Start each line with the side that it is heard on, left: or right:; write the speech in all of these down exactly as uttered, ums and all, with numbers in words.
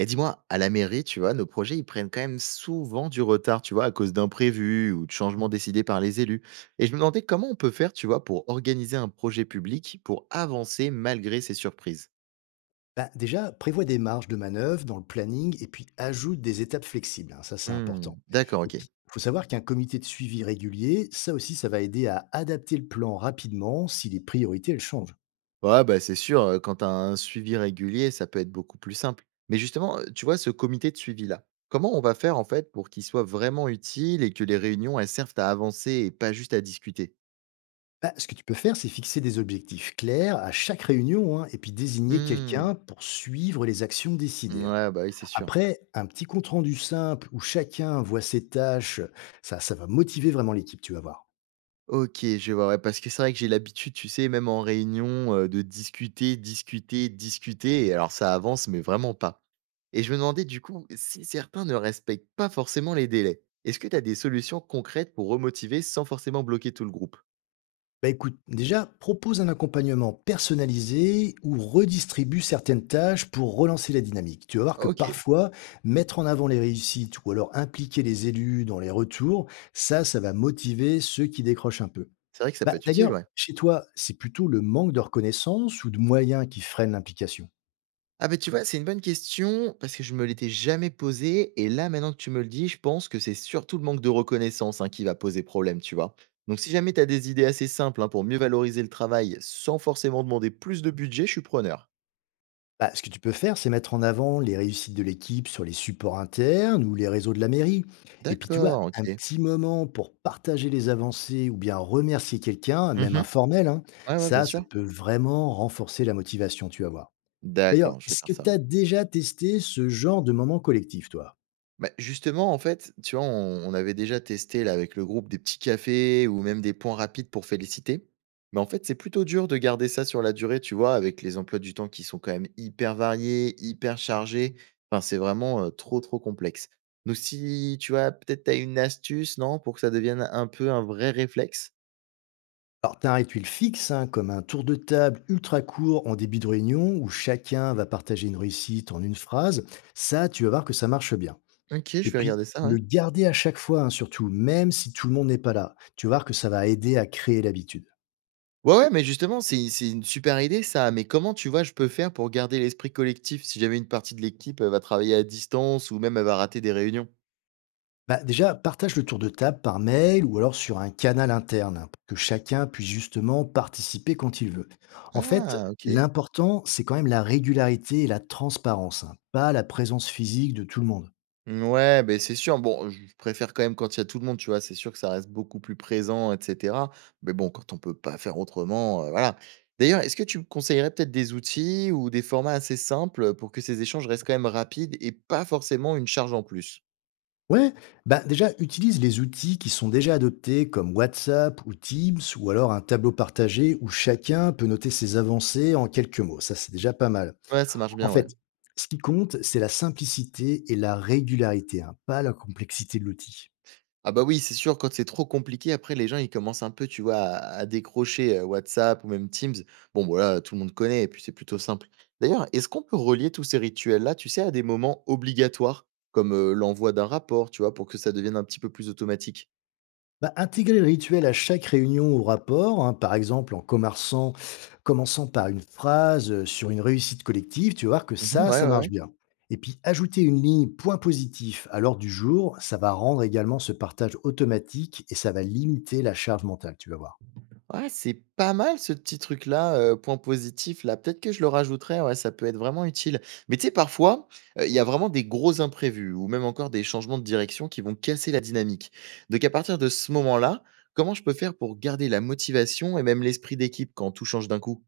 right: Et dis-moi, à la mairie, tu vois, nos projets, ils prennent quand même souvent du retard, tu vois, à cause d'imprévus ou de changements décidés par les élus. Et je me demandais comment on peut faire, tu vois, pour organiser un projet public pour avancer malgré ces surprises.
left: Bah, déjà, prévois des marges de manœuvre dans le planning et puis ajoute des étapes flexibles, hein, ça, c'est important.
right: Hmm, d'accord,
left: Et
right: ok.
left: puis, il faut savoir qu'un comité de suivi régulier, ça aussi, ça va aider à adapter le plan rapidement si les priorités, elles changent.
right: Ouais, bah c'est sûr, euh, quand t'as un suivi régulier, ça peut être beaucoup plus simple. Mais justement, euh, tu vois, ce comité de suivi-là, comment on va faire en fait pour qu'il soit vraiment utile et que les réunions, elles servent à avancer et pas juste à discuter.
left: Bah, ce que tu peux faire, c'est fixer des objectifs clairs à chaque réunion, hein, et puis désigner
right: Hmm.
left: quelqu'un pour suivre les actions décidées, hein.
right: Ouais, bah oui, c'est sûr.
left: Après, un petit compte-rendu simple où chacun voit ses tâches, ça, ça va motiver vraiment l'équipe, tu vas voir.
right: OK, je vois, ouais, parce que c'est vrai que j'ai l'habitude, tu sais, même en réunion, heu, de discuter, discuter, discuter et alors ça avance, mais vraiment pas. Et je me demandais du coup, si certains ne respectent pas forcément les délais, est-ce que tu as des solutions concrètes pour remotiver sans forcément bloquer tout le groupe?
left: Bah écoute, déjà, propose un accompagnement personnalisé ou redistribue certaines tâches pour relancer la dynamique. Tu vas voir que
right: OK,
left: parfois, mettre en avant les réussites ou alors impliquer les élus dans les retours, ça, ça va motiver ceux qui décrochent un peu.
right: c'est vrai que ça
left: Bah,
right: peut être utile,
left: d'ailleurs,
right: ouais.
left: chez toi, c'est plutôt le manque de reconnaissance ou de moyens qui freine l'implication.
right: Ah ben tu vois, c'est une bonne question parce que je me l'étais jamais posée et là, maintenant que tu me le dis, je pense que c'est surtout le manque de reconnaissance, hein, qui va poser problème, tu vois? Donc si jamais tu as des idées assez simples, hein, pour mieux valoriser le travail sans forcément demander plus de budget, je suis preneur.
left: Bah, ce que tu peux faire, c'est mettre en avant les réussites de l'équipe sur les supports internes ou les réseaux de la mairie. Et puis, tu vois,
right: D'accord,
left: un
right: OK.
left: petit moment pour partager les avancées ou bien remercier quelqu'un, même
right: Mmh.
left: informel, hein,
right: Ouais, ouais, bien
left: ça, ça
right: sûr.
left: peut vraiment renforcer la motivation, tu vas voir. D'ailleurs,
right: D'accord, je vais
left: est-ce
right: faire
left: que
right: ça,
left: tu
right: ouais.
left: as déjà testé ce genre de moment collectif, toi?
right: Bah, justement, en fait, tu vois, on, on avait déjà testé là, avec le groupe des petits cafés ou même des points rapides pour féliciter. Mais en fait, c'est plutôt dur de garder ça sur la durée, tu vois, avec les emplois du temps qui sont quand même hyper variés, hyper chargés. Enfin, c'est vraiment euh, trop, trop complexe. Donc, si tu vois, peut-être tu as une astuce, non, pour que ça devienne un peu un vrai réflexe.
left: Alors, tu as un rituel fixe, hein, comme un tour de table ultra court en début de réunion où chacun va partager une réussite en une phrase. Ça, tu vas voir que ça marche bien.
right: Ok, je
left: Et
right: vais
left: puis,
right: regarder ça, ouais.
left: le garder à chaque fois, hein, surtout, même si tout le monde n'est pas là. Tu vas voir que ça va aider à créer l'habitude.
right: Ouais, ouais, mais justement, c'est c'est une super idée ça, mais comment, tu vois, je peux faire pour garder l'esprit collectif si jamais une partie de l'équipe, elle va travailler à distance ou même elle va rater des réunions?
left: Bah, déjà, partage le tour de table par mail ou alors sur un canal interne, hein, pour que chacun puisse justement participer quand il veut. En fait,
right: Ah, OK.
left: l'important, c'est quand même la régularité et la transparence, hein, pas la présence physique de tout le monde.
right: Mmh, ouais, ben c'est sûr. Bon, je préfère quand même quand il y a tout le monde, tu vois? C'est sûr que ça reste beaucoup plus présent et cetera, mais bon, quand on peut pas faire autrement, heu, voilà. D'ailleurs, est-ce que tu me conseillerais peut-être des outils ou des formats assez simples, pour que ces échanges restent quand même rapides et pas forcément une charge en plus?
left: Ouais, bah déjà, utilise les outils qui sont déjà adoptés comme WhatsApp ou Teams ou alors un tableau partagé où chacun peut noter ses avancées en quelques mots. Ça, c'est déjà pas mal.
right: Ouais, ça marche
left: En
right: bien, ouais.
left: fait, ce qui compte, c'est la simplicité et la régularité, hein, pas la complexité de l'outil.
right: Ah bah oui, c'est sûr, quand c'est trop compliqué, après, les gens, ils commencent un peu, tu vois, à, à décrocher euh, WhatsApp ou même Teams. Bon, bah voilà, tout le monde connaît, et puis c'est plutôt simple. D'ailleurs, est-ce qu'on peut relier tous ces rituels-là, tu sais, à des moments obligatoires, comme euh, l'envoi d'un rapport, tu vois, pour que ça devienne un petit peu plus automatique.
left: Bah, intégrer le rituel à chaque réunion ou rapport, hein, par exemple en commençant, commençant par une phrase euh, sur une réussite collective, tu vas voir que
right: Mhm,
left: ça,
right: ouais,
left: ça
right: ouais,
left: marche
right: ouais.
left: bien. Et puis ajouter une ligne point positif à l'ordre du jour, ça va rendre également ce partage automatique et ça va limiter la charge mentale, tu vas voir.
right: Ouais, c'est pas mal ce petit truc-là, heu, point positif là, peut-être que je le rajouterai, ouais, ça peut être vraiment utile. Mais tu sais parfois, heu, il y a vraiment des gros imprévus ou même encore des changements de direction qui vont casser la dynamique. Donc à partir de ce moment-là, comment je peux faire pour garder la motivation et même l'esprit d'équipe quand tout change d'un coup?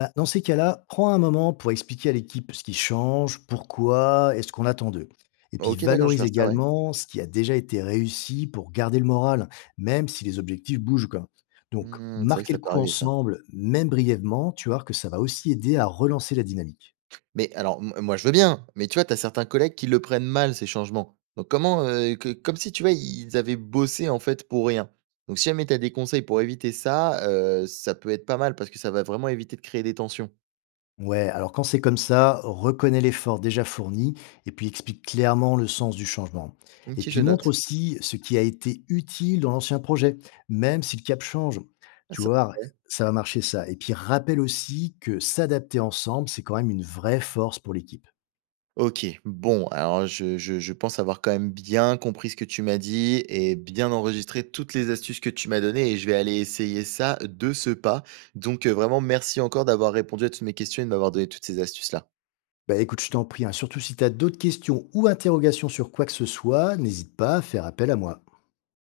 left: Bah, dans ces cas-là, prends un moment pour expliquer à l'équipe ce qui change, pourquoi et ce qu'on attend d'eux. Et puis
right: OK, d'accord, je vais
left: valorise
right: faire ça, ouais.
left: également ce qui a déjà été réussi pour garder le moral, même si les objectifs bougent, quoi. Donc,
right: Mmh, c'est vrai que
left: marquer
right: ça
left: le
right: peut
left: coup
right: arriver ça.
left: ensemble, même brièvement, tu vois que ça va aussi aider à relancer la dynamique.
right: Mais alors, m moi, je veux bien, mais tu vois, tu as certains collègues qui le prennent mal, ces changements. Donc comment, heu, que comme si, tu vois, ils avaient bossé, en fait, pour rien. Donc si jamais tu as des conseils pour éviter ça, heu, ça peut être pas mal parce que ça va vraiment éviter de créer des tensions.
left: Ouais, alors quand c'est comme ça, reconnais l'effort déjà fourni et puis explique clairement le sens du changement. Et
right: OK,
left: puis
right: je
left: montre
right: note.
left: aussi ce qui a été utile dans l'ancien projet, même si le cap change.
right: Ah
left: Tu
right: ça
left: vois,
right: ouais.
left: ça va marcher ça. Et puis rappelle aussi que s'adapter ensemble, c'est quand même une vraie force pour l'équipe.
right: OK, bon, alors je je je pense avoir quand même bien compris ce que tu m'as dit et bien enregistré toutes les astuces que tu m'as données et je vais aller essayer ça de ce pas. Donc heu, vraiment merci encore d'avoir répondu à toutes mes questions et de m'avoir donné toutes ces astuces-là.
left: Bah écoute, je t'en prie, hein, surtout si tu as d'autres questions ou interrogations sur quoi que ce soit, n'hésite pas à faire appel à moi.